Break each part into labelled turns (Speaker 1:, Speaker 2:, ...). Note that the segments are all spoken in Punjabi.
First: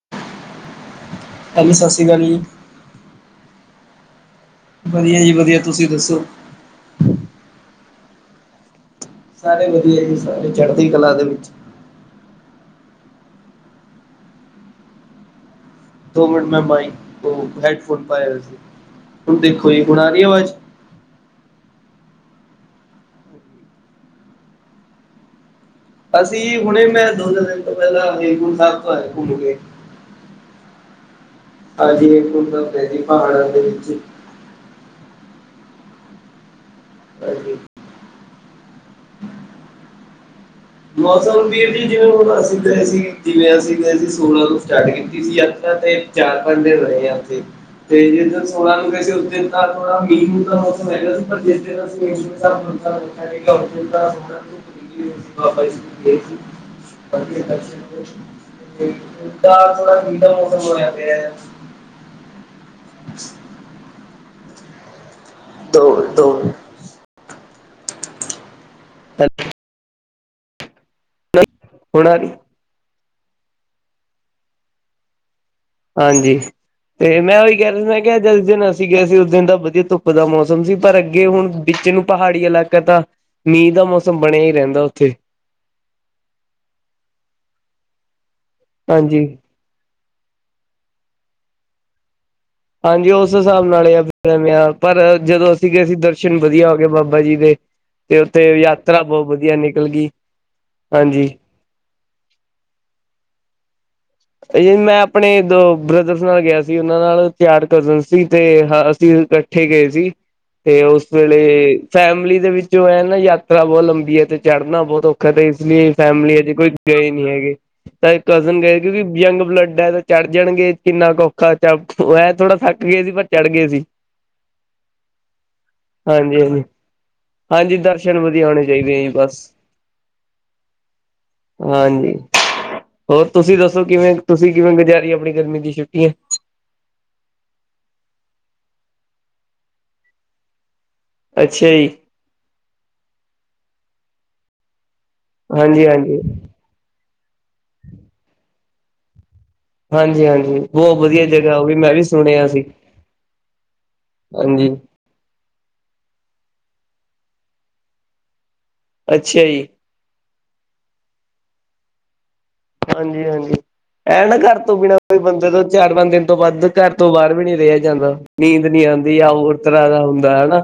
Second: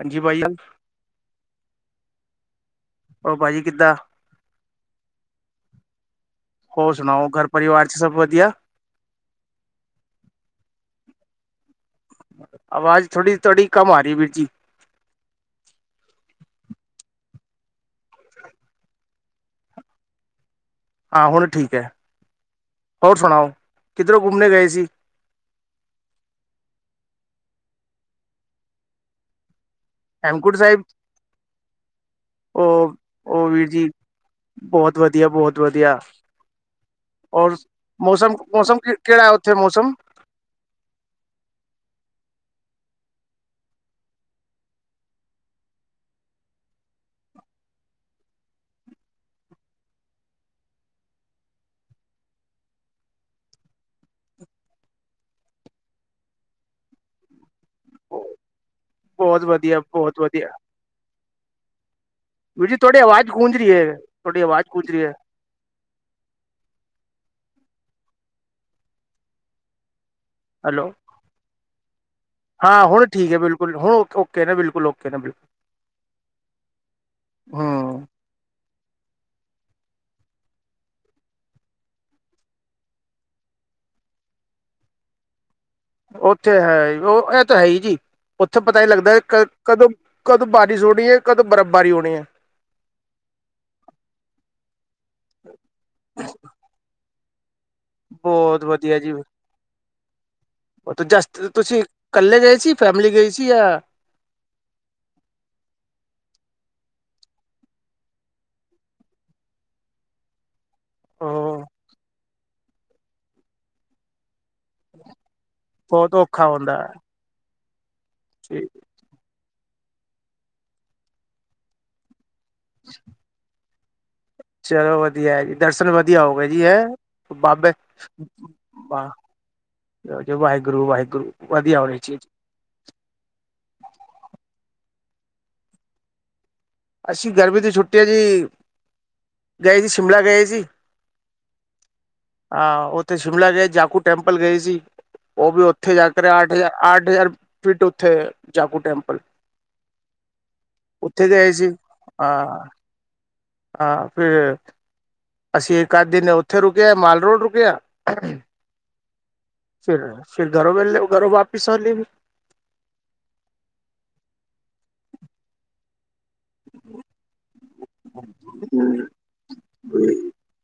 Speaker 1: ਹਾਂਜੀ ਭਾ ਜੀ।
Speaker 2: ਹਾਂਜੀ ਸਤਿ ਸ਼੍ਰੀ ਅਕਾਲ ਜੀ।
Speaker 1: ਹੋਰ ਭਾਜੀ ਕਿੱਦਾ?
Speaker 2: ਵਧੀਆ ਜੀ ਵਧੀਆ, ਤੁਸੀਂ ਦੱਸੋ।
Speaker 1: ਹੋਰ ਸੁਣਾਓ ਘਰ ਪਰਿਵਾਰ ਚ ਸਭ ਵਧੀਆ।
Speaker 2: ਸਾਰੇ ਵਧੀਆ ਜੀ ਸਾਰੇ ਚੜਦੀ ਕਲਾ ਦੇ ਵਿੱਚ।
Speaker 1: ਆਵਾਜ ਥੋੜੀ ਤੁਆਡੀ ਕਮ ਆ ਰਈ ਏ, ਵੀਰ ਜੀ।
Speaker 2: ਦੋ ਮਿੰਟ ਮੈਂ ਮਾਈਕ ਹੈਡਫੋਨ ਪਾਏ ਹੋਏ ਸੀ, ਹੁਣ ਦੇਖੋ ਜੀ, ਹੁਣ ਆ ਰੀ ਐ ਆਵਾਜ?
Speaker 1: ਹਾਂ ਹੁਣ ਠੀਕ ਐ, ਹੋਰ ਸੁਣਾਓ, ਕਿੱਧਰੋਂ ਘੁੰਮਣੇ ਗਏ ਸੀ?
Speaker 2: ਅਸੀ ਹੁਣੇ ਮੈਂ ਦੋ ਦੋਨ ਦਿਨ ਤੋਂ ਪੈਲਾਂ ਹੇਮਕੁੰਟ ਸਾਹਿਬ ਤੋਂ ਆਏਆ ਘੁੰਮ ਕੇ।
Speaker 1: ਹੇਮਕੂੰਟ ਸਾਹਿਬ
Speaker 2: ਹਾਂਜੀ ਹੇਮਕੁੰਟ ਸਾਹਿਬ ਗਏ
Speaker 1: ਉਹ
Speaker 2: ਜੀ,
Speaker 1: ਉਹ
Speaker 2: ਪਹਾੜਾਂ ਦੇ
Speaker 1: ਵੀਰ ਜੀ
Speaker 2: ਵਿੱਚ।
Speaker 1: ਬਹੁਤ ਵਧੀਆ, ਬਹੁਤ ਵਧੀਆ, ਔਰ
Speaker 2: ਹਾਂਜੀ
Speaker 1: ਮੌਸਮ, ਮੌਸਮ ਕੈੜਾ ਐ ੳਥੇ ਮੌਸਮ?
Speaker 2: ਮੌਸਮ ਵੀਰ ਜੀ ਜਿਵੇਂ ਹੁਣ ਅਸੀਂ ਗਏ ਸੀ, ਜਿਵੇਂ ਅਸੀਂ ਗਏ ਸੀ, ਸੋਲਾਂ ਤੋਂ ਸਟਾਰਟ ਕੀਤੀ ਸੀ ਯਾਤਰਾ ਤੇ ਚਾਰ, ਪੰਜ ਦਿਨ ਰਏ ਆ ੳਥੇ। ਤੇ ਜਿਸ ਦਿਨ ਸੋਲਾਂ ਨੂੰ ਗਏ ਸੀ ੳਸ ਦਿਨ ਤਾਂ ਥੋੜਾ ਮੀਹ-ਮੂ ਦਾ ਮੌਸਮ ਹੈਗਾ ਸੀ, ਪਰ ਜਿਸ ਦਿਨ ਅਸੀ ਹੇਮਕੁੰਟ ਸਾਹਿਬ ਏਕ ਹਫਤੇ ਦਾ ਟੂਰ ਐ।
Speaker 1: [inaudible]
Speaker 2: [unintelligible] ਹੁਨ
Speaker 1: ਬਹੁਤ
Speaker 2: ਤਾ
Speaker 1: ਵਧੀਆ
Speaker 2: ਥੋੜਾ
Speaker 1: ਬਹੁਤ
Speaker 2: ਠੰਡਾ
Speaker 1: ਵਧੀਆ
Speaker 2: ਮੋਸਮ ਹੋਆ ਪੇਆ।
Speaker 1: ਵੀਰ ਜੀ ਤੁਆਡੀ ਆਵਾਜ ਗੂੰਜ ਰੀ ਏ, ਤੁਆਡੀ ਆਵਾਜ ਗੂੰਜ ਰੀ ਏ।
Speaker 2: ਦੋ, ਦੋ [inaudible]
Speaker 1: ਹੈਲੋ
Speaker 2: ਹੁਣ ਆ ਰੀ
Speaker 1: ਹਾਂ ਹੁਣ ਠੀਕ ਏ ਬਿਲਕੁਲ ਹੁਣ ਓਕੇ ਨੇ ਬਿਲਕੁਲ ਓਕੇ ਨੇ ਬਿਲਕੁਲ
Speaker 2: ਹਾਂਜੀ ਤੇ ਮੈਂ ੳਈ ਕੈ ਰੇਆ ਸਾਂ
Speaker 1: ਹਮ
Speaker 2: ਕੇ ਜਿਸ ਦਿਨ ਅਸੀ ਗਏ ਸੀ ੳਸ ਦਿਨ ਤਾਂ ਵਧੀਆ ਧੁੱਪ ਦਾ ਮੌਸਮ ਸੀ, ਪਰ ਅੱਗੇ ਹੁਣ ਵਿੱਚ ਨੂੰ ਪਹਾੜੀ ਇਲਾਕਾ ਤਾਂ ਮੀਂਹ ਦਾ ਮੌੌਸਮ ਬਨੇਆ ਈ ਰੈਂਦਾ ੳਥੇ।
Speaker 1: ੳਥੇ ਹੈ ੳ ਐ ਤਾਂ ਹੈ ਈ ਜੀ। ੳਥੇ ਪਤਾ ਨੀ ਲੱਗਦਾ
Speaker 2: ਹਾਂਜੀ
Speaker 1: ਕਦੋਂ ਕਦੋਂ ਬਾਰਿਸ਼ ਹੋਨੀ ਏ ਕਦੋਂ ਬਰਫ਼ਬਾਰੀ ਹੋਨੀ ਏ।
Speaker 2: ਹਾਂਜੀ ੳਸ ਹਿਸਾਬ ਨਾਲ ਏ ਆ ਫੇਰ ਆ ਪਰ ਜਦੋਂ ਅਸੀ ਗਏ ਸੀ, ਦਰਸ਼ਨ ਵਧੀਆ ਹੋ ਗਏ ਬਾਬਾ ਜੀ ਦੇ। ਤੇ ੳਥੇ
Speaker 1: ਬਹੁਤ
Speaker 2: ਯਾਤਰਾ ਬੋਤ ਵਧੀਆ ਨਿਕਲ ਡੀ।
Speaker 1: ੳਹ ਤੇ ਜੇਸ ਤਰ ਤੁਸੀ ਕੱਲੇ ਗਏ ਸੀ, ਫੈਮਿਲੀ ਗਈ ਸੀ ਯਾ
Speaker 2: ਮੈਂ ਅਪਨੇ ਦੋ ਬ੍ਰਦਰਸ ਨਾਲ ਗਿਆ ਸੀ ੳਨਾ ਨਾਲ ਚਾਰ ਕਜਨ ਸੀ ਤੇ ਅਸੀ ਕ ਕਿੱਥੇ ਗਏ ਸੀ ਤੇ ਉਸ ਵੇਲੇ
Speaker 1: ਉਹ
Speaker 2: ਫੈਮਿਲੀ ਦੇ ਵਿੱਚੋਂ ਹੈ ਨਾ ਯਾਤਰਾ ਬਹੁਤ ਲੰਬੀ ਹੈ ਤੇ ਚੜ੍ਹਨਾ ਬਹੁਤ ਔਖਾ ਤਾਂ ਇਸ ਲਈ
Speaker 1: ਬਹੁਤ
Speaker 2: ਫੈਮਿਲੀ ਹੈ
Speaker 1: ਔਖਾ
Speaker 2: ਜੇ ਕੋਈ
Speaker 1: ਹੁੰਦਾ
Speaker 2: ਗਏ ਨੀ ਹੈਗੇ ਤਾਂ ਕਜ਼ਨ
Speaker 1: ਠੀਕ
Speaker 2: ਗਏ ਕਿਉਂਕਿ ਯੰਗ ਬਲੱਡ ਹੈ ਤੇ ਚੜ੍ਹ ਜਾਣਗੇ ਕਿੰਨਾ ਔਖਾ ਥੋੜਾ ਥੱਕ ਗਏ ਸੀ ਪਰ ਚੜ੍ਹ ਗਏ ਸੀ
Speaker 1: ਚਲੋ ਵਧੀਆ ਹੈ ਜੀ ਦਰਸ਼ਨ ਵਧੀਆ ਹੋ
Speaker 2: ਹਾਂਜੀ
Speaker 1: ਗਏ ਜੀ
Speaker 2: ਹਾਂਜੀ
Speaker 1: ਹੈਂ ਬਾਬੇ
Speaker 2: ਹਾਂਜੀ ਦਰਸ਼ਨ ਵਧੀਆ ਹੋਣੇ ਚਾਹੀਦੇ ਜੀ ਬਸ
Speaker 1: ਵਾਹ ਵਾਹਿਗੁਰੂ ਵਾਹਿਗੁਰੂ ਵਧੀਆ ਹੋ ਰਹੇ
Speaker 2: ਹਾਂਜੀ
Speaker 1: ਜੀ
Speaker 2: ਹੋਰ ਤੁਸੀਂ ਦੱਸੋ ਕਿਵੇਂ ਤੁਸੀਂ ਕਿਵੇਂ ਗੁਜ਼ਾਰੀ ਆਪਣੀ ਗਰਮੀ ਦੀ ਛੁੱਟੀਆਂ
Speaker 1: ਅਸੀਂ ਗਰਮੀ ਦੀ ਛੁੱਟੀ ਹੈ ਜੀ ਗਏ ਸੀ ਸ਼ਿਮਲਾ ਗਏ ਸੀ
Speaker 2: ਅੱਛਾ ਜੀ
Speaker 1: ਹਾਂ ਉੱਥੇ ਸ਼ਿਮਲਾ ਗਏ ਜਾਕੂ ਟੈਂਪਲ ਗਏ ਸੀ ਉਹ ਵੀ
Speaker 2: ਹਾਂਜੀ
Speaker 1: ਉੱਥੇ ਜਾ
Speaker 2: ਹਾਂਜੀ
Speaker 1: ਕੇ ਆ ਆਠ ਹਜ਼ਾਰ ਫੀਟ ਉੱਥੇ ਜਾਕੂ ਟੈਂਪਲ
Speaker 2: ਹਾਂਜੀ ਹਾਂਜੀ ਬਹੁਤ ਵਧੀਆ
Speaker 1: ਉੱਥੇ ਗਏ
Speaker 2: ਜਗ੍ਹਾ ਉਹ
Speaker 1: ਸੀ
Speaker 2: ਵੀ ਮੈਂ ਵੀ ਸੁਣਿਆ ਸੀ
Speaker 1: ਹਾਂ ਹਾਂ ਫਿਰ
Speaker 2: ਹਾਂਜੀ।
Speaker 1: ਅਸੀਂ ਇੱਕ ਅੱਧ ਦਿਨ ਉੱਥੇ ਰੁਕੇ ਆ ਮਾਲ ਰੋਡ ਰੁਕੇ ਆ
Speaker 2: ਅੱਛਾ ਜੀ
Speaker 1: ਫਿਰ ਫਿਰ ਘਰੋਂ ਵੇਲੇ ਘਰੋਂ ਵਾਪਿਸ ਆ ਲਈ
Speaker 2: ਹਾਂਜੀ ਹਾਂਜੀ ਇਹ ਨਾ ਘਰ ਤੋਂ ਬਿਨਾਂ ਕੋਈ ਬੰਦੇ ਤੋਂ ਚਾਰ ਪੰਜ ਦਿਨ ਤੋਂ ਬਾਦ ਘਰ ਤੋਂ ਬਾਹਰ ਵੀ ਨੀ ਰਿਹਾ ਜਾਂਦਾ ਨੀਂਦ ਨਹੀਂ ਆਉਂਦੀ ਯਾ ਹੋਰ ਤਰ੍ਹਾਂ ਦਾ ਹੁੰਦਾ ਹਨਾ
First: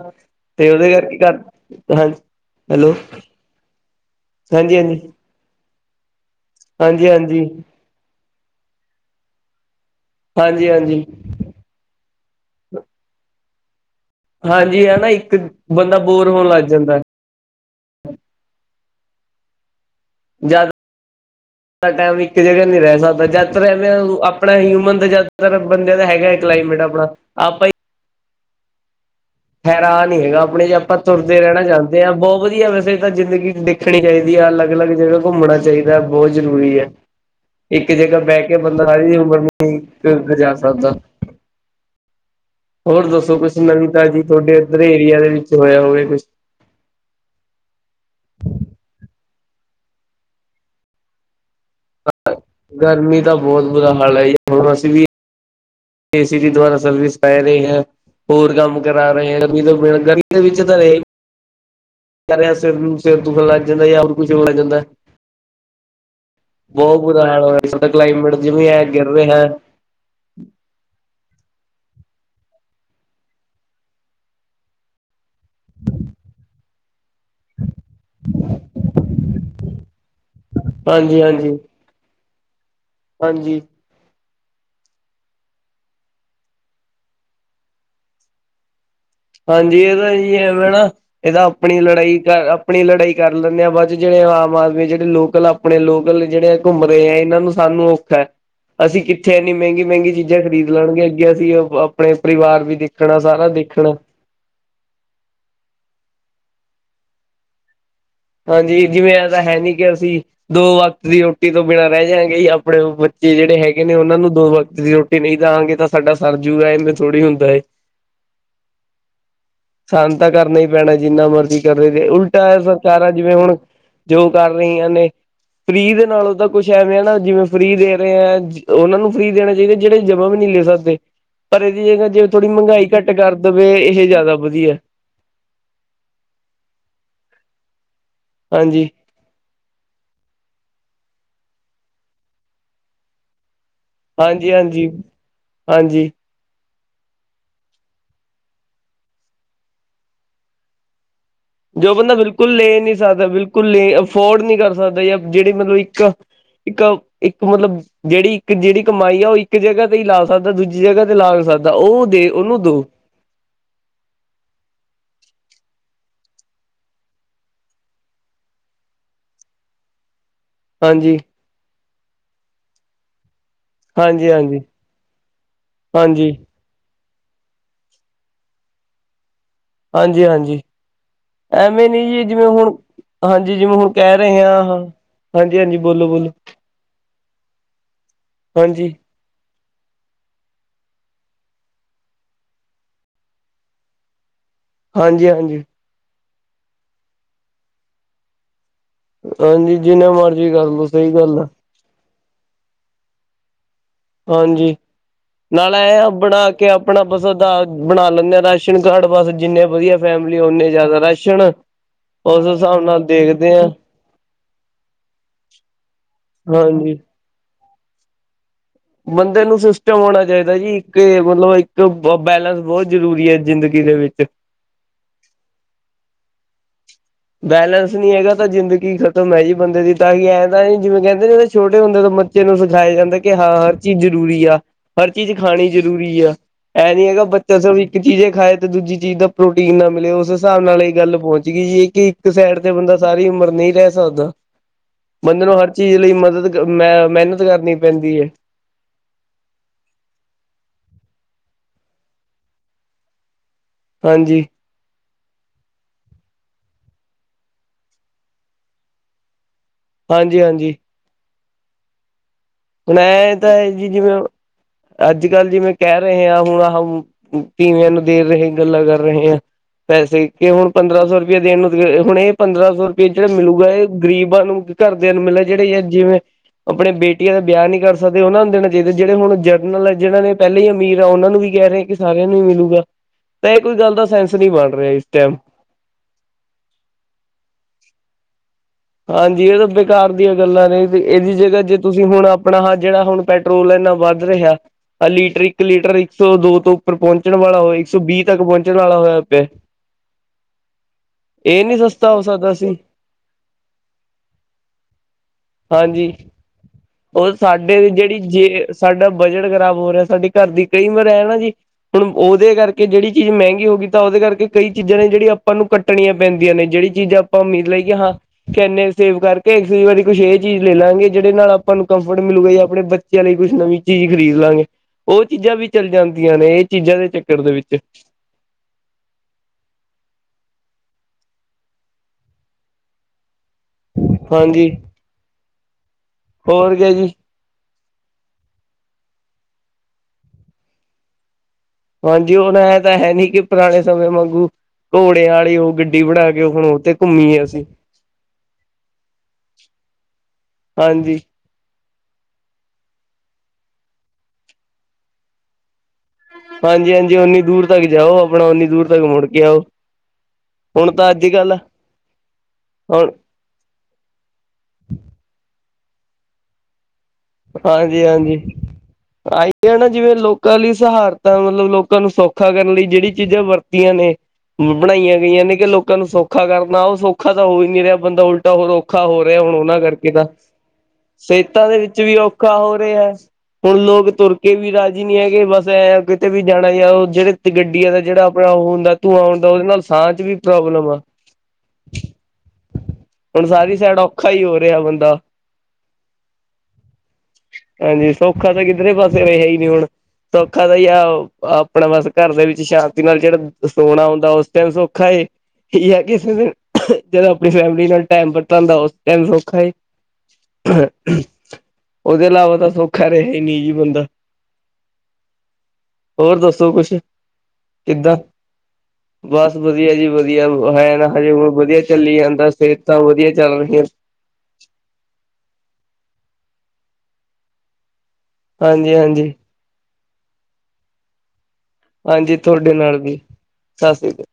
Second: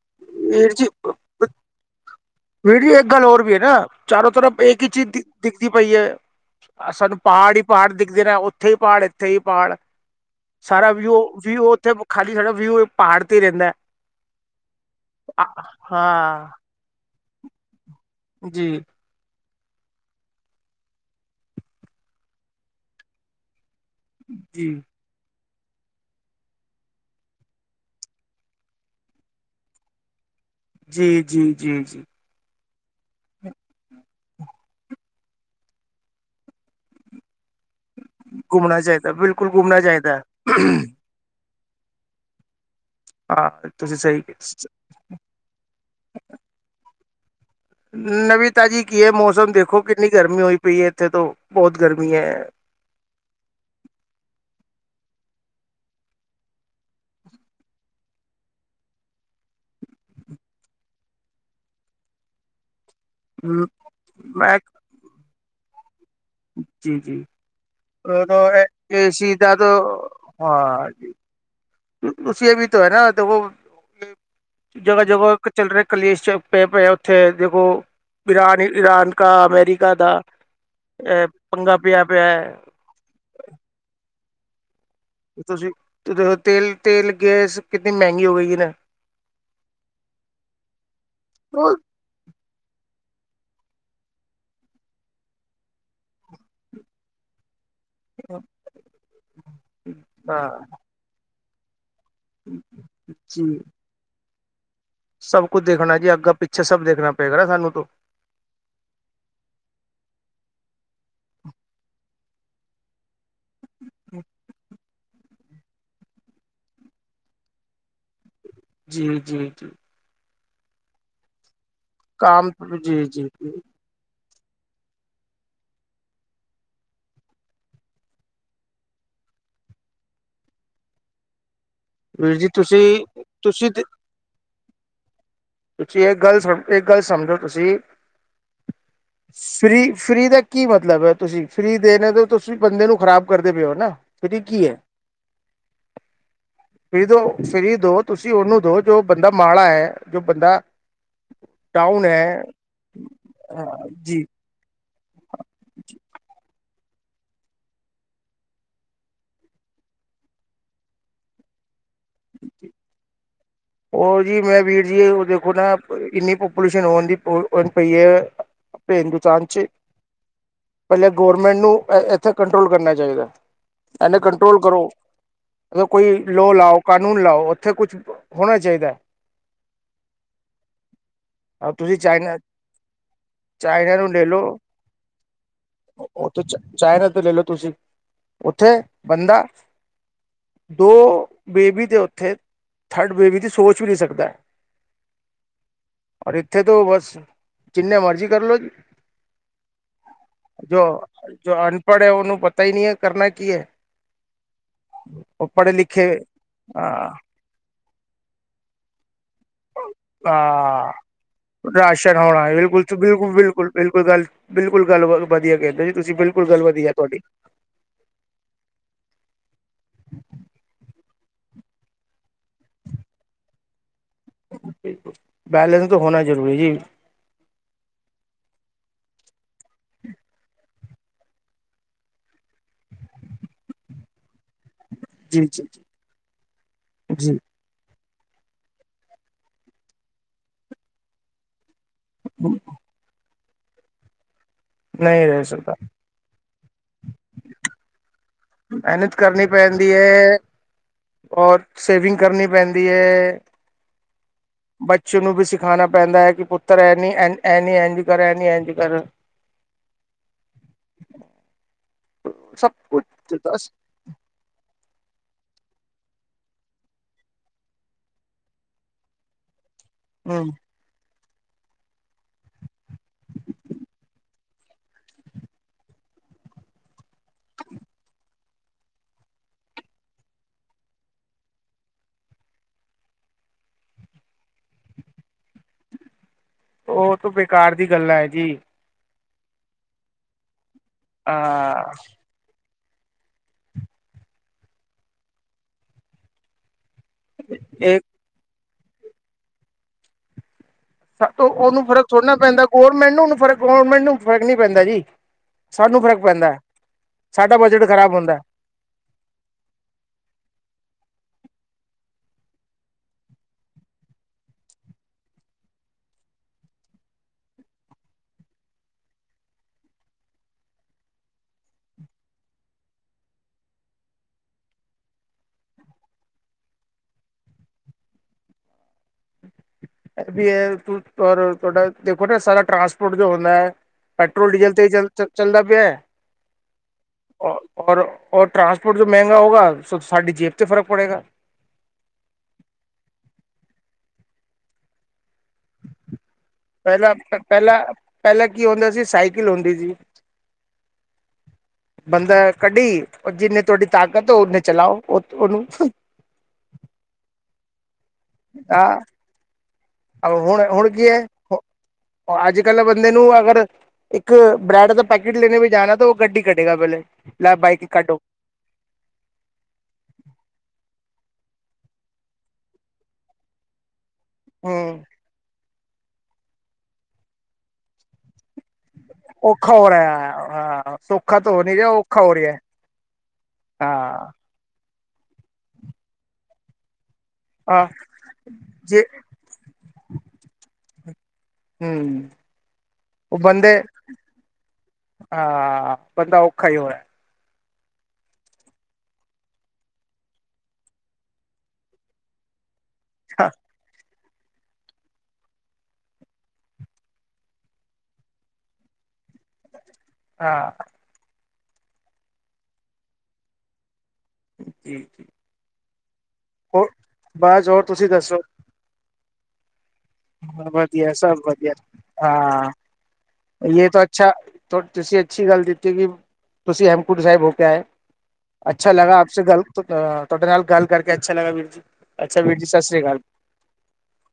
Speaker 2: ਤੇ ਉਹਦੇ ਕਰਕੇ ਘਰ ਹਾਂਜੀ
Speaker 1: ਵੀੇਰ ਜੀ
Speaker 2: ਹੈਲੋ
Speaker 1: ਇੱਕ ਗੱਲ ਹੋਰ ਵੀ ਹੈ ਨਾ ਚਾਰੋ ਤਰਫ ਇੱਕ ਹੀ
Speaker 2: ਹਾਂਜੀ-ਹਾਂਜੀ,
Speaker 1: ਚੀਜ਼ ਦਿਖਦੀ ਪਈ ਹੈ ਸਾਨੂੰ
Speaker 2: ਹਾਂਜੀ-ਹਾਂਜੀ,
Speaker 1: ਪਹਾੜ ਹੀ ਪਹਾੜ ਦਿਖਦੇ ਨੇ ਉੱਥੇ ਹੀ ਪਹਾੜ ਇੱਥੇ ਹੀ ਪਹਾੜ ਸਾਰਾ
Speaker 2: ਹਾਂਜੀ-ਹਾਂਜੀ।
Speaker 1: ਵਿਊ ਵਿਊ ਉੱਥੇ ਖਾਲੀ ਸਾਡਾ ਵਿਊ ਪਹਾੜ ਤੇ ਹੀ ਰਹਿੰਦਾ ਹੈ
Speaker 2: ਹਾਂਜੀ ਹੈਨਾ ਇੱਕ ਬੰਦਾ ਬੋਰ
Speaker 1: ਹਾਂ
Speaker 2: ਹੋਣ ਲੱਗ ਜਾਂਦਾ
Speaker 1: ਜੀ
Speaker 2: ਜ਼ਦ ਤਾਂ ਟਾਈਮ ਇੱਕ ਜਗ੍ਹਾ ਨਹੀਂ ਰਹਿ ਸਕਦਾ ਜਦ ਐਵੇਂ ਆਪਣਾ
Speaker 1: ਜੀ
Speaker 2: ਹਿਊਮਨ ਦਾ ਜਦ ਬੰਦਿਆਂ ਦਾ ਹੈਗਾ ਹੈ ਕਲਾਈਮੇਟ ਆਪਣਾ ਆਪਾਂ ਹੀ ਹੈਰਾਨ ਨੀ ਹੈਗਾ ਆਪਣੇ ਜੇ ਆਪਾਂ
Speaker 1: ਜੀ
Speaker 2: ਤੁਰਦੇ
Speaker 1: ਜੀ
Speaker 2: ਰਹਿਣਾ
Speaker 1: ਜੀ
Speaker 2: ਚਾਹਦੇ
Speaker 1: ਜੀ
Speaker 2: ਹਾਂ ਬਹੁਤ ਵਧੀਆ ਵੈਸੇ ਤਾਂ ਜ਼ਿੰਦਗੀ ਦੇਖਣੀ ਚਾਹੀਦੀ ਆ ਅਲੱਗ ਅਲੱਗ ਜਗ੍ਹਾ ਘੁੰਮਣਾ ਚਾਹੀਦਾ ਬਹੁਤ ਜ਼ਰੂਰੀ ਹੈ ਇੱਕ ਜਗ੍ਹਾ ਬਹਿ ਕੇ
Speaker 1: ਘੁੰਮਣਾ
Speaker 2: ਬੰਦਾ
Speaker 1: ਚਾਹੀਦਾ
Speaker 2: ਸਾਰੀ ਉਮਰ
Speaker 1: ਬਿਲਕੁਲ
Speaker 2: ਨਹੀਂ
Speaker 1: ਘੁੰਮਣਾ ਚਾਹੀਦਾ
Speaker 2: ਗੁਜਾਰ ਸਕਦਾ ਹੋਰ ਦੱਸੋ ਕੁਛ
Speaker 1: ਹਾਂ
Speaker 2: ਨਵੀਂ
Speaker 1: ਤੁਸੀਂ ਸਹੀ
Speaker 2: ਤਾਜੀ ਤੁਹਾਡੇ ਉੱਧਰ ਏਰੀਆ ਦੇ ਵਿੱਚ ਹੋਇਆ ਹੋਵੇ ਕੁਛ
Speaker 1: ਨਵੀ ਤਾਜ਼ੀ ਕੀ ਹੈ ਮੌਸਮ ਦੇਖੋ ਕਿੰਨੀ ਗਰਮੀ ਹੋਈ ਪਈ ਹੈ ਇੱਥੇ ਤੋਂ ਬਹੁਤ ਗਰਮੀ ਹੈ
Speaker 2: ਗਰਮੀ ਤਾਂ ਬਹੁਤ ਬੁਰਾ ਹਾਲ ਹੈ ਜੀ ਹੁਣ ਅਸੀਂ ਵੀ ਏਸੀ ਦੀ ਦੁਆਰਾ ਸਰਵਿਸ ਕਰਾਈ ਨਹੀ ਹੈ ਹੋਰ ਕੰਮ ਕਰਾ ਰਹੇ ਹਾਂ ਗਰਮੀ ਤੋਂ ਬਿਨਾਂ ਦੇ ਵਿੱਚ ਤਾਂ ਰਹੇ ਕਰ ਰਿਹਾ ਸਿਰ ਸਿਰ ਦੁਖਣ ਲੱਗ ਜਾਂਦਾ ਜਾਂ ਹੋਰ ਕੁਛ ਹੋਨ ਲੱਗ
Speaker 1: ਮੈਂ
Speaker 2: ਜਾਂਦਾ
Speaker 1: [unintelligible] ਜੀ
Speaker 2: ਬਹੁਤ
Speaker 1: ਜੀ
Speaker 2: ਬੁਰਾ ਹਾਲ ਹੋਇਆ ਸਾਡਾ ਕਲਾਈਮੇਟ ਜਿਵੇਂ ਐ
Speaker 1: ਉਹ
Speaker 2: ਗਿਰ
Speaker 1: ਏਸੀ
Speaker 2: ਰਿਹਾ
Speaker 1: ਦਾ ਤੋ ਹਾਂ ਉਸੇ ਵੀ ਤਾਂ ਹੈ ਨਾ ਦੇਖੋ ਜਗ੍ਹਾ ਜਗਾ ਚੱਲ ਰਹੇ ਕਲੇਸ਼ ਚੱਕ ਪਏ ਉੱਥੇ ਦੇਖੋ ਈਰਾਨ ਈਰਾਨ ਕ ਅਮੇਰੀਕਾ ਦਾ
Speaker 2: ਹਾਂਜੀ
Speaker 1: ਇਹ
Speaker 2: ਹਾਂਜੀ
Speaker 1: ਪੰਗਾ ਪਿਆ ਪਿਆ
Speaker 2: ਹਾਂਜੀ
Speaker 1: ਤੁਸੀਂ ਤੇਲ ਤੇਲ ਗੈਸ ਕਿੰਨੀ ਮਹਿੰਗੀ ਹੋ ਗਈ ਇਹ ਨਾ
Speaker 2: ਹਾਂਜੀ ਇਦਾ ਏਈ ਕੰਮ ਆ ਨਾ ਇਹਦਾ ਆਪਣੀ ਲੜਾਈ ਕਰ ਅਪ ਆਪਣੀ ਲੜਾਈ ਕਰ ਲੈਂਣੇ ਆ ਬਾਅਦ ਜੇੜੇ ਆਮ ਆਦਮੀ ਜੇੜੇ ਲੋਕਲ ਆਪਣੇ ਲੋਕਲ ਜੇੜੇ ਕੁੰਮ ਰਏ ਐ ਏਨਾਂ ਨੂੰ ਸਾਨੂੰ ਅਸੀਂ ਕਿੱਥੇ ਇੰਨੀ ਮੈੰਗੀ-ਮੈੰਗੀ ਚੀਜ਼ਾਂ ਖਰੀਦ ਲੈਣਗੇ ਅੱਗੇ ਅਸੀਂ ਅ ਆਪਣੇ ਪਰਿਵਾਰ
Speaker 1: ਹਾਂ
Speaker 2: ਵੀ ਦੇਖਣਾ ਸਾਰਾ
Speaker 1: ਜੀ
Speaker 2: ਦੇਖਣਾ।
Speaker 1: ਸਭ ਕੁੱਝ ਦੇਖਣਾ ਜੀ ਅੱਗੇ-ਪਿੱਛੇ ਸਭ ਦੇਖਣਾ ਪਏਗਾ ਨਾ ਸਾਨੂੰ ਤੋ
Speaker 2: ਹਾਂਜੀ ਜਿਵੇਂ ਐ ਤਾਂ ਹੈ ਨੀ ਕਿ ਅਸੀਂ ਦੋ ਵਕਤ ਦੀ ਰੋਟੀ ਤੋਂ ਬਿਨਾਂ ਰੈ ਜਾਂਗੇ ਆਪਣੇ ਓ ਬੱਚੇ ਜੇੜੇ ਹੈਗੇ ਨੇ ਓਨਾਂ ਨੂੰ ਦੋ ਵਕਤ ਦੀ ਰੋਟੀ ਨਈ ਦਾਂਗੇ ਤਾਂ ਸਾਡਾ ਸਰਜੂ ਐਵੇ ਥੋੜੀ ਹੁੰਦਾ ਏ।
Speaker 1: ਜੀ-ਜੀ-ਜੀ।
Speaker 2: ਸਾਨੂੰ ਤਾਂ ਕਰਨਾ ਹੀ ਪੈਣਾ ਜਿੰਨਾ ਮਰਜ਼ੀ ਕਰੋ ਉਲਟਾ
Speaker 1: ਕਾਮ
Speaker 2: ਐ
Speaker 1: ਜੀ
Speaker 2: ਸਰਕਾਰਾਂ
Speaker 1: ਜੀ
Speaker 2: ਜਿਵੇਂ ਹੁਣ ਜੋ ਕਰ ਰਈਆਂ ਨੇ ਫ੍ਰੀ ਦੇ ਨਾਲੋਂ ਤਾਂ ਕੁਛ ਐਵੇਂ ਆ ਨਾ ਜਿਵੇਂ ਫ੍ਰੀ ਦੇ ਰੇ ਆ ਓਨਾਂ ਨੂੰ ਫ੍ਰੀ ਦੇਣਾ ਚਾਇਦਾ ਜੇੜੇ ਜਮਾ ਵੀ ਨੀ ਲੇ ਸਕਦੇ ਪਰ ਏਦੀ ਜਗ੍ਹਾ ਜੇ
Speaker 1: ਵੀਰ ਜੀ
Speaker 2: ਥੋੜ੍ਹੀ ਮਹਿੰਗਾਈ
Speaker 1: ਤੁਸੀਂ
Speaker 2: ਕੱਟ ਕਰ
Speaker 1: ਤੁਸੀਂ
Speaker 2: ਦੇਵੇ
Speaker 1: ਤੇ
Speaker 2: ਇਹ ਜ਼ਿਆਦਾ ਵਧੀਆ।
Speaker 1: ਤੁਸੀਂ ਏਕ ਗੱਲ ਸਮ ਏਕ ਗੱਲ ਸਮਝੋ ਤੁਸੀਂ
Speaker 2: ਹਾਂਜੀ।
Speaker 1: ਫ੍ਰੀ-ਫ੍ਰੀ ਦਾ ਕੀ ਮਤਲਬ ਏ ਤੁਸੀਂ ਫ੍ਰੀ ਦੇਣ ਦੇ ਤੁਸੀਂ ਬੰਦੇ ਨੂੰ ਖ਼ਰਾਬ ਕਰਦੇ ਪਏ ਓ ਨਾ। ਫ੍ਰੀ ਕੀ ਹੈ
Speaker 2: ਹਾਂਜੀ-ਹਾਂਜੀ-ਹਾਂਜੀ।
Speaker 1: ਫ੍ਰੀ ਦੋ ਫ੍ਰੀ ਦੋ ਤੁਸੀਂ ਓਨੂੰ ਦੋ ਜੋ ਬੰਦਾ ਮਾੜਾ ਐ ਜੋ ਬੰਦਾ
Speaker 2: ਜੋ
Speaker 1: ਡਾਊਨ
Speaker 2: ਬੰਦਾ
Speaker 1: ਹੈ
Speaker 2: ਬਿਲਕੁਲ ਲੇ ਨੀ ਸਕਦਾ
Speaker 1: ਹਾਂ
Speaker 2: ਬਿਲਕੁਲ ਲੇ
Speaker 1: ਜੀ
Speaker 2: ਅਫੋਰਡ ਨੀ ਕਰ ਸਕਦਾ ਯਾਂ ਜੇੜੀ ਮਤਲਬ ਇੱਕ ਇੱਕ-ਇੱਕ ਮਤਲਬ ਜੇੜੀ ਇੱਕ ਜੇੜੀ ਕਮਾਈ ਆ ਓ ਇੱਕ ਜਗ੍ਹਾ ਤੇ ਈ ਲਾ ਸਕਦਾ ਦੂਜੀ ਜਗ੍ਹਾ ਤੇ ਲਾ ਨੀ ਸਕਦਾ ਓ ਤੇ ਓਨੂੰ ਦੋ।
Speaker 1: ਓ ਜੀ ਮੈਂ ਵੀਰ ਜੀ ਓ ਦੇਖੋ ਨਾ ਇੰਨੀ ਪਪੂਲੇਸ਼ਨ ਹੋਣ ਦੀੋ ਪ ਪਈ ਐ ਅਪਣੇ ਹਿੰਦੁਸਾਨ ਚ ਪੈਲੇ
Speaker 2: ਹਾਂਜੀ
Speaker 1: ਗੌਰਮੈਂਟ ਨੂੰ ਐਥੇ ਕੰਟਰੋਲ ਕਰਨਾ ਚਾਇਦਾ। ਪੈਲੇ
Speaker 2: ਹਾਂਜੀ
Speaker 1: ਕੰਟਰੋਲ
Speaker 2: ਹਾਂਜੀ
Speaker 1: ਕਰੋ ਅਗਰ ਕੋਈ
Speaker 2: ਹਾਂਜੀ,
Speaker 1: ਲੋਅ ਲਾਓ ਕਾਨੂੰਨ ਲਾਓ ਓਥੇ ਕੁਛ ਹੋਣਾ ਚਾਇਦੈ।
Speaker 2: ਹਾਂਜੀ-ਹਾਂਜੀ ਐਵੇਂ
Speaker 1: ਤੁਸੀਂ
Speaker 2: ਨੀ ਜੀ
Speaker 1: ਚਾਈਨਾ
Speaker 2: ਜਿਵੇਂ ਹੁਣ ਹਾਂਜੀ ਜਿਵੇਂ ਹੁਣ ਕੈ ਰੇ ਆਹ
Speaker 1: ਓ ਓਥੇ ਚ ਚਾਰ ਹਫਤੇ ਲੇਲੋ ਤੁਸੀਂ ਓਥੇ
Speaker 2: ਹਾਂਜੀ,
Speaker 1: ਬੰਦਾ ਦੋ ਬੇਬੀ ਦੇ ਓਥੇ ਥਰਡ ਵੇਵੀ ਦੀ ਸੋਚ ਵੀ ਨੀ ਸਕਦਾ ਐ।
Speaker 2: ਹਾਂਜੀ-ਹਾਂਜੀ।
Speaker 1: ਔਰ ਇੱਥੇ ਤ ਬਸ ਜਿੰਨੇ ਮਰਜ਼ੀ ਕਰਲੋ ਜੀ।
Speaker 2: ਹਾਂਜੀ ਜਿੰਨਾ ਮਰਜ਼ੀ ਕਰ ਲੋ ਸਈ ਗੱਲ ਐ।
Speaker 1: ਪੜ੍ਹਿਆ ਓਨੂੰ ਪਤਾ ਈ ਨੀ ਐ ਕਰਨਾ ਕੀ ਐ।
Speaker 2: ਹਾਂਜੀ ਨਾਲ ਐ
Speaker 1: ਲਿਖੇ
Speaker 2: ਬਣਾ ਕੇ ਆਪਣਾ ਬਸਦਾ ਬਣਾ ਲੈਂਦੇ ਆ ਰਾਸ਼ਨ ਕਾਰਡ ਬਸ ਜਿੰਨੇ ਵਧੀਆ ਫੈਮਿਲੀ ਓਨੇ
Speaker 1: ਅ
Speaker 2: ਜਾਦਾ ਰਾਸ਼ਨ
Speaker 1: ਰਾਸ਼ਨ
Speaker 2: ਉਸ
Speaker 1: ਹਾਂ
Speaker 2: ਹਿਸਾਬ ਨਾਲ ਦੇਖਦੇ ਹਾਂ
Speaker 1: ਬਿਲਕੁਲ-ਬਿਲਕੁਲ-ਬਿਲਕੁਲ-ਬਿਲਕੁਲ ਗੱਲ ਬਿਲਕੁਲ ਗੱਲ ਵ ਵਧੀਆ ਕੈੰਦੇ ਜੀ ਤੁਸੀਂ ਬਿਲਕੁਲ ਗੱਲ ਵਧੀਆ
Speaker 2: ਹਾਂਜੀ
Speaker 1: ਤੁਆਡੀ।
Speaker 2: ਬੰਦੇ ਨੂੰ ਸਿਸਟਮ ਹੋਣਾ ਚਾਇਦਾ ਜੀ ਇੱਕ ਮਤਲਬ ਇੱਕ ਬੈਲੈਂਸ ਬੋਤ ਜ਼ਰੂਰੀ ਐ ਜ਼ਿੰਦਗੀ ਦੇ ਵਿੱਚ।
Speaker 1: ਬਿਲਕੁਲ ਬੈਲੈਂਸ ਤਾਂ ਹੋਣਾ ਜ਼ਰੂਰੀ ਜੀ।
Speaker 2: ਬੈਲੇੈਂਸ ਨੀ ਹੈਗਾ ਤਾਂ ਜ਼ਿੰਦਗੀ ਖ਼ਤਮ ਹੈ ਜੀ ਬੰਦੇ ਦੀ ਤਾਂਈ ਆਖਦਾ ਤਾਂ ਨੀ ਜਿਵੇਂ ਕੈੰਦੇ ਨੇ ਓ ਛੋਟੇ ਹੁੰਦੇ ਬੰਦੇ ਤੋਂ ਬੱਚੇ ਨੂੰ ਸਿਖਾਇਆ ਜਾਂਦਾ ਕਿ ਹਾਂ ਹਰ ਚੀਜ਼ ਜ਼ਰੂਰੀ ਆ ਹਰ ਚੀਜ਼
Speaker 1: ਜੀ ਜੀ
Speaker 2: ਖਾਣੀ ਜ਼ਰੂਰੀ ਹੈ ਇਹਂ ਨੀ ਹੈਗਾ
Speaker 1: ਜੀ
Speaker 2: ਬੱਚ [unintelligible] ਤੇ ਇੱਕ ਚੀਜ਼ ਏ ਖਾਏ ਤੇ ਦੂਜੀ ਚੀਜ਼ ਦਾ ਪ੍ਰੋਟੀਨ ਨਾ ਮਿਲੇ ਉਸ ਹਿਸਾਬ ਨਾਲ ਇਹ ਗੱਲ ਪਹੁੰਚ ਗਈ ਜੀ ਕਿ ਇੱਕ ਸਾਈਡ ਤੇ ਬੰਦਾ ਸਾਰੀ ਉਮਰ ਨਹੀਂ ਰਹਿ ਸਕਦਾ
Speaker 1: ਨਹੀਂ ਰਹਿ
Speaker 2: ਬੰਦੇ ਨੂੰ ਹਰ
Speaker 1: ਸਕਦਾ
Speaker 2: ਚੀਜ਼ ਲਈ ਮਦਦ ਮੈਂ ਮਿਹਨਤ ਕਰਨੀ ਪੈਂਦੀ ਐ
Speaker 1: ਮਿਹਨਤ ਕਰਨੀ ਪੈਂਦੀ ਹੈ ਔਰ ਸੇਵਿੰਗ ਕਰਨੀ ਪੈਂਦੀ ਹੈ
Speaker 2: ਹਾਂਜੀ
Speaker 1: ਬੱਚੇ ਨੂੰ ਵੀ ਸਿਖਾਉਣਾ ਪੈਂਦਾ ਹੈ ਕਿ ਪੁੱਤਰ ਐ ਨੀ ਐਂਜ ਐ ਨੀ ਐਂਜ ਕਰ ਐ ਨੀ ਐਂਜ ਕਰ
Speaker 2: ਹਾਂਜੀ ਹਾਂਜੀ
Speaker 1: ਸਭ
Speaker 2: ਹੁਣ
Speaker 1: ਕੁਛ
Speaker 2: ਐ ਤਾਂ
Speaker 1: ਦੱਸ
Speaker 2: ਇਹ ਜੀ ਜਿਵੇਂ ਅੱਜ ਕੱਲ੍ਹ ਜਿਵੇਂ ਕਹਿ ਰਹੇ ਹਾਂ ਹੁਣ ਆਹ [unintelligible] ਤੀਵਿਆਂ ਨੂੰ ਦੇ ਰਹੇ ਗੱਲਾਂ ਕਰ ਰਹੇ ਆਂ ਪੈਸੇ
Speaker 1: ਹਮ
Speaker 2: ਕਿ ਹੁਣ ਪੰਦਰਾਂ ਸੌ ਰੁਪਇਆ ਦੇਣ ਨੂੰ [unintelligible] ਹੁਣ ਇਹ ਪੰਦਰਾਂ ਸੌ ਰੁਪਇਆ ਜਿਹੜਾ ਮਿਲੂਗਾ ਇਹ ਗਰੀਬਾਂ ਨੂੰ‌ ਦੇ ਘਰਦਿਆਂ ਨੂੰ ਮਿਲਾ ਜਿਹੜੇ ਆ ਜਿਵੇਂ ਆਪਣੇ ਬੇਟੀਆਂ ਦਾ ਬਿਆਹ ਨੀ ਕਰ ਸਕਦੇ ਉਹਨਾਂ ਨੂੰ ਦੇਣਾ ਚਾਹੀਦਾ ਜਿਹੜੇ ਹੁਣ ਜਰਨਲ ਹੈ ਜਿਹਨਾਂ ਨੇ ਪਹਿਲਾਂ ਹੀ ਅਮੀਰ ਆ ਉਹਨਾਂ ਨੂੰ ਵੀ ਕਹਿ ਰਹੇ ਕਿ ਸਾਰਿਆਂ ਨੂੰ ਹੀ ਮਿਲੂਗਾ ਤਾਂ ਇਹ ਕੋਈ ਗੱਲ ਦਾ ਸੈਂਸ ਨਹੀਂ ਬਣ ਰਿਹਾ ਇਸ ਟਾਈਮ
Speaker 1: ਉਹ ਤੋਂ ਬੇਕਾਰ ਦੀ ਗੱਲਾਂ ਹੈ ਜੀ
Speaker 2: ਹਾਂਜੀ ਇਹ ਤਾਂ ਬੇਕਾਰ ਦੀਆਂ ਗੱਲਾਂ ਨੇ ਤੇ ਇਹਦੀ ਜਗ੍ਹਾ ਜੇ
Speaker 1: ਅਹ
Speaker 2: ਤੁਸੀਂ ਹੁਣ ਆਪ ਆਪਣਾ ਹਾਂ ਜਿਹੜਾ ਹੁਣ ਪੈਟਰੋਲ ਇੰਨਾ ਵੱਧ ਰਿਹਾ ਲੀਟਰ ਇੱਕ ਲੀਟਰ ਇੱਕ ਸੌ ਦੋ ਤੋਂ ਉੱਪਰ ਪਹੁੰਚਣ ਵਾਲਾ ਹੋ ਇੱਕ ਸੌ
Speaker 1: ਇਹ
Speaker 2: ਬੀਹ ਤੱਕ ਪਹੁੰਚਣ ਵਾਲਾ ਹੋਇਆ ਪਿਆ
Speaker 1: ਸ ਉਹ
Speaker 2: ਇਹ ਨੀ
Speaker 1: ਉਹਨੂੰ ਫ਼ਰਕ
Speaker 2: ਸਸਤਾ ਹੋ
Speaker 1: ਥੋੜ੍ਹਨਾ
Speaker 2: ਸਕਦਾ
Speaker 1: ਪੈਂਦਾ
Speaker 2: ਸੀ
Speaker 1: ਗੌਰਮੈਂਟ ਨੂੰਨੂੰ ਫਰਕ ਗੌਰਮੈਂਟ ਨੂੰ ਫਰਕ ਨੀ ਪੈਂਦਾ ਜੀ ਸਾਨੂੰ
Speaker 2: ਹਾਂਜੀ
Speaker 1: ਫ਼ਰਕ ਪੈਂਦਾ
Speaker 2: ਉਹ
Speaker 1: ਸਾਡਾ
Speaker 2: ਸਾਡੇ
Speaker 1: ਬਜਟ
Speaker 2: ਦੀ
Speaker 1: ਖ਼ਰਾਬ
Speaker 2: ਜਿਹੜੀ
Speaker 1: ਹੁੰਦਾ ਹੈ।
Speaker 2: ਜੇ ਸਾਡਾ ਬਜਟ ਖਰਾਬ ਹੋ ਰਿਹਾ ਸਾਡੀ ਘਰ ਦੀ ਕਈ ਉਮਰ ਹੈ ਨਾ ਜੀ ਹੁਣ ਉਹਦੇ ਕਰਕੇ ਜਿਹੜੀ ਚੀਜ਼ ਮਹਿੰਗੀ ਹੋ ਗਈ ਤਾਂ ਉਹਦੇ ਕਰ ਕੇ ਕਈ ਚੀਜ਼ਾਂ ਨੇ ਜਿਹੜੀ ਆਪਾਂ ਨੂੰ ਕੱ ਕਰਣੀਆਂ ਪੈਂਦੀਆਂ ਨੇ ਜਿਹੜੀ ਚੀਜ਼ਾਂ ਆਪਾਂ ਉਮੀਦ ਲਾਈ ਏ ਹਾਂ ਕਹਿਨੇ ਹਾਂ ਸੇਵ ਕਰਕੇ ਕੇਈ ਵਾਰੀ ਕੁੱਛ ਇਹ ਚੀਜ਼ ਲੈ ਲਵਾਂਗੇ ਜਿਹਦੇ ਨਾਲ ਆਪਾਂ ਨੂੰ ਕੰਫਰਟ ਮਿਲੂਗਾ ਜ ਆਪਣੇ ਬੱਚੇ ਬੱਚਿਆਂ ਲਈ ਕੁੱਛ ਨਵੀਂ ਚੀਜ਼ ਖਰੀਦ ਲਾਂਗੇ ਉਹ ਚੀਜ਼ਾਂ ਵੀ ਚੱਲ ਜਾਂਦੀਆਂ ਨੇ ਇਹ ਚੀਜ਼ਾਂ ਦੇ ਚੱਕਰ ਦੇ ਵਿੱਚ
Speaker 1: ਇਹ ਵੀ ਏ [unintelligible] ਤੁਹਾਡਾ ਦੇਖੋ ਨਾ ਸਾਰਾ ਟਰਾਂਸਪੋਰਟ ਜੋ ਹੁੰਦਾ ਹੈ ਪੈਟਰੋਲ
Speaker 2: ਹਾਂਜੀ
Speaker 1: ਡੀਜ਼ਲ ਤੇ ਚਲ ਚ ਚੱਲਦਾ ਪਿਆ ਹੈ
Speaker 2: ਹੋਰ ਕਿਆ ਜੀ
Speaker 1: ਔ ਔਰ ਔਰ ਟਰਾਂਸਪੋਰਟ ਜੋ ਮਹਿੰਗਾ ਹੋਗਾ ਸ ਸਾਡੀ ਜੇਬ ਚ ਫ਼ਰਕ ਪੜੇਗਾ
Speaker 2: ਹਾਂਜੀ ਉਹ ਨਾ ਇਹ ਤਾਂ ਹੈ ਨੀ ਕਿ ਪੁਰਾਣੇ ਸਮੇਂ ਮੰਗੂ ਘੋੜੇ ਵਾਲੇ ਹੋ ਗੱਡੀ ਬਣਾ ਕੇ ਹੁਣ ਉਥੇ
Speaker 1: ਪਹਿਲਾਂ
Speaker 2: ਘੁੰਮੀਏ ਅਸੀਂ
Speaker 1: ਪਹਿਲਾਂ ਪਹਿਲਾਂ ਕੀ ਹੁੰਦਾ ਸੀ ਸਾਈਕਲ ਹੁੰਦੀ ਸੀ
Speaker 2: ਹਾਂਜੀ
Speaker 1: ਬੰਦਾ ਕੱਢੀ ਉਹ ਜਿੰਹਨੇ ਤੁਹਾਡੀ ਤਾਕਤ ਹੈ ਓਨੇ ਚਲਾਓ ਉਤ ਉਹਨੂੰ
Speaker 2: ਹਾਂਜੀ ਹਾਂਜੀ ਓਹਨੀ ਦੂਰ ਤੱਕ ਜਾਓ ਆਪਣਾ ਓਨੀ ਦੂਰ
Speaker 1: ਹਾਂ
Speaker 2: ਤੱਕ ਮੁੜ ਕੇ ਆਓ ਹੁਣ ਤਾਂ ਅੱਜ ਕੱਲ
Speaker 1: ਅੱਜ ਕੱਲ੍ਹ ਬੰਦੇ
Speaker 2: ਹੁਣ
Speaker 1: ਨੂੰ ਅਗਰ ਇੱਕ ਬ੍ਰੈਡ ਦਾ ਪੈਕੇਟ ਲੈਣੇ ਵੀ ਜਾਣਾ ਤਾਂ ਉਹ ਗੱਡੀ ਕਡੇਗਾ ਪਹਿਲੇ ਲੈ ਬਾਈਕ
Speaker 2: ਹਾਂਜੀ
Speaker 1: ਕੱਢੋ
Speaker 2: ਹਾਂਜੀ ਆਈ ਉਹੀ ਐ ਨਾ ਜਿਵੇਂ ਲੋਕਾਂ ਲਈ ਸਹਾਰਤਾ ਮਤਲਬ ਲੋਕਾਂ ਨੂੰ ਸੌਖਾ ਕਰਨ ਲਈ ਜਿਹੜੀ ਚੀਜ਼ਾਂ ਵਰਤੀਆਂ ਨੇ
Speaker 1: ਹੂੰ
Speaker 2: ਬਣਾਈਆਂ ਗਈਆਂ ਨੇ ਕਿ ਲੋਕਾਂ ਨੂੰ ਸੌਖਾ ਕਰਨਾ ਉਹ ਸੌਖਾ ਤਾਂ ਹੋ ਹੀ ਨਹੀਂ ਰਿਹਾ ਬੰਦਾ ਉਲਟਾ ਹੋਰ ਔ ਖਾ ਹੋ ਰਿਹਾ ਹੁਣ
Speaker 1: ਔਖਾ
Speaker 2: ਉਹਨਾਂ
Speaker 1: ਹੋ
Speaker 2: ਕਰਕੇ ਤਾਂ
Speaker 1: ਰਿਹਾ ਹਾਂ ਸੌਖਾ ਤਾਂ ਹੋ
Speaker 2: ਸਿਹਤਾਂ
Speaker 1: ਨਹੀਂ
Speaker 2: ਦੇ
Speaker 1: ਰਿਹਾ
Speaker 2: ਵਿੱਚ ਵੀ ਔਖਾ ਹੋ ਰਿਹਾ ਹੈ ਹੁਣ ਲੋਕ
Speaker 1: ਹਾਂ
Speaker 2: ਤੁਰ ਕਿ ਵੀ ਰਾਜ਼ੀ ਨਹੀਂ ਹੈਗੇ ਬਸ ਐਂ ਕਿਤੇ ਵੀ ਜਾਣਾ ਜਾ ਉਹ ਜਿਹੜੇ, ਤੇ
Speaker 1: ਹਾਂ
Speaker 2: ਗੱਡੀਆਂ ਦਾ ਜਿਹੜਾ ਆਪਣਾ ਹੁੰਦਾ
Speaker 1: ਜੇ
Speaker 2: ਧੂੰਆਂ ਹੁੰਦਾ ਉਹਦੇ ਨਾਲ ਸਾਹ ਚ ਵੀ ਪ੍ਰੋਬਲਮ ਆ।
Speaker 1: ਹਮ ਉਹ
Speaker 2: ਹੁਣ
Speaker 1: ਬੰਦੇ
Speaker 2: ਸਾਰੀ ਸਾਈਡ ਔਖਾ ਹੀ ਹੋ ਰਿਹਾ ਬੰਦਾ।
Speaker 1: ਹਾਂ ਬੰਦਾ ਔਖਾ ਹੀ ਹੋਇ
Speaker 2: ਹਾਂਜੀ ਸੌਖਾ ਤਾਂ ਕਿੱਧਰੇ ਪਾਸੇ ਰਿਹਾ ਹੀ ਨੀ ਹੁਣ। ਸੌਖਾ ਤਾਂ ਹੀ ਆ ਆਪਣਾ ਬਸ ਘਰ ਦੇ ਵਿੱਚ ਸ਼ਾਂਤੀ ਨਾਲ
Speaker 1: ਰਿਹਾ
Speaker 2: ਜਿਹੜਾ ਸੋਣਾ ਹੁੰਦਾ ਉਸ, ਤੇਨੂ ਸੌਖਾ ਏ। ਇਹ ਹੈ ਕਿਸੇ ਦੇ ਜਦੋਂ ਆਪਣੀ ਫੈਮਿਲੀ ਨਾਲ ਟਾਈਮ ਵਰਤਾਦਾ ਉਸ ਟਾਈਮ ਸੌਖਾ ਏ।
Speaker 1: ਹਾਂ
Speaker 2: ਉਹਦੇ ਇਲਾਵਾ ਤਾਂ ਸੌਖਾ ਰਿਹਾ ਹੀ ਨਹੀਂ ਜੀ ਬੰਦਾ।
Speaker 1: ਠੀਕ ਐ।
Speaker 2: ਹੋਰ ਦੱਸੋ ਕੁਛ,
Speaker 1: ਬਸ ਹੋਰ ਤੁਸੀਂ
Speaker 2: ਕਿੱਦਾਂ,
Speaker 1: ਦੱਸੋ
Speaker 2: ਬਸ ਵਧੀਆ ਜੀ ਵਧੀਆ। ਵਧੀਆ ਹੈ ਨਾ ਹਜੇ ਉਹ ਵਧੀਆ ਚੱਲੀ ਜਾਂਦਾ ਸਿਹਤਾਂ ਵਧੀਆ ਚੱਲ ਰਹੀਆ।
Speaker 1: ਇਹ ਤਾਂ ਅੱਛਾ ਤੁਸੀਂ ਅੱਛੀ ਗੱਲ ਦਿੱਤੀ ਕਿ ਤੁਸੀਂ ਹੇਮਕੁੰਟ ਸਾਹਿਬ ਹੋ ਕੇ ਆਏ। ਅੱਛਾ
Speaker 2: ਹਾਂਜੀ
Speaker 1: ਲਗਾ
Speaker 2: ਹਾਂਜੀ
Speaker 1: ਆਪਸੇ ਗੱਲ ਤੁਹਾਡੇ ਨਾਲ ਗੱਲ ਕਰਕੇ ਅੱਛਾ ਲਗਾ ਵੀਰ ਜੀ।
Speaker 2: ਹਾਂਜੀ
Speaker 1: ਅੱਛਾ ਵੀਰ ਜੀ
Speaker 2: ਤੁਹਾਡੇ
Speaker 1: ਸਤਿ
Speaker 2: ਨਾਲ
Speaker 1: ਸ੍ਰੀ ਅਕਾਲ
Speaker 2: ਵੀ, ਸਤਿ ਸ਼੍ਰੀ ਅਕਾਲ।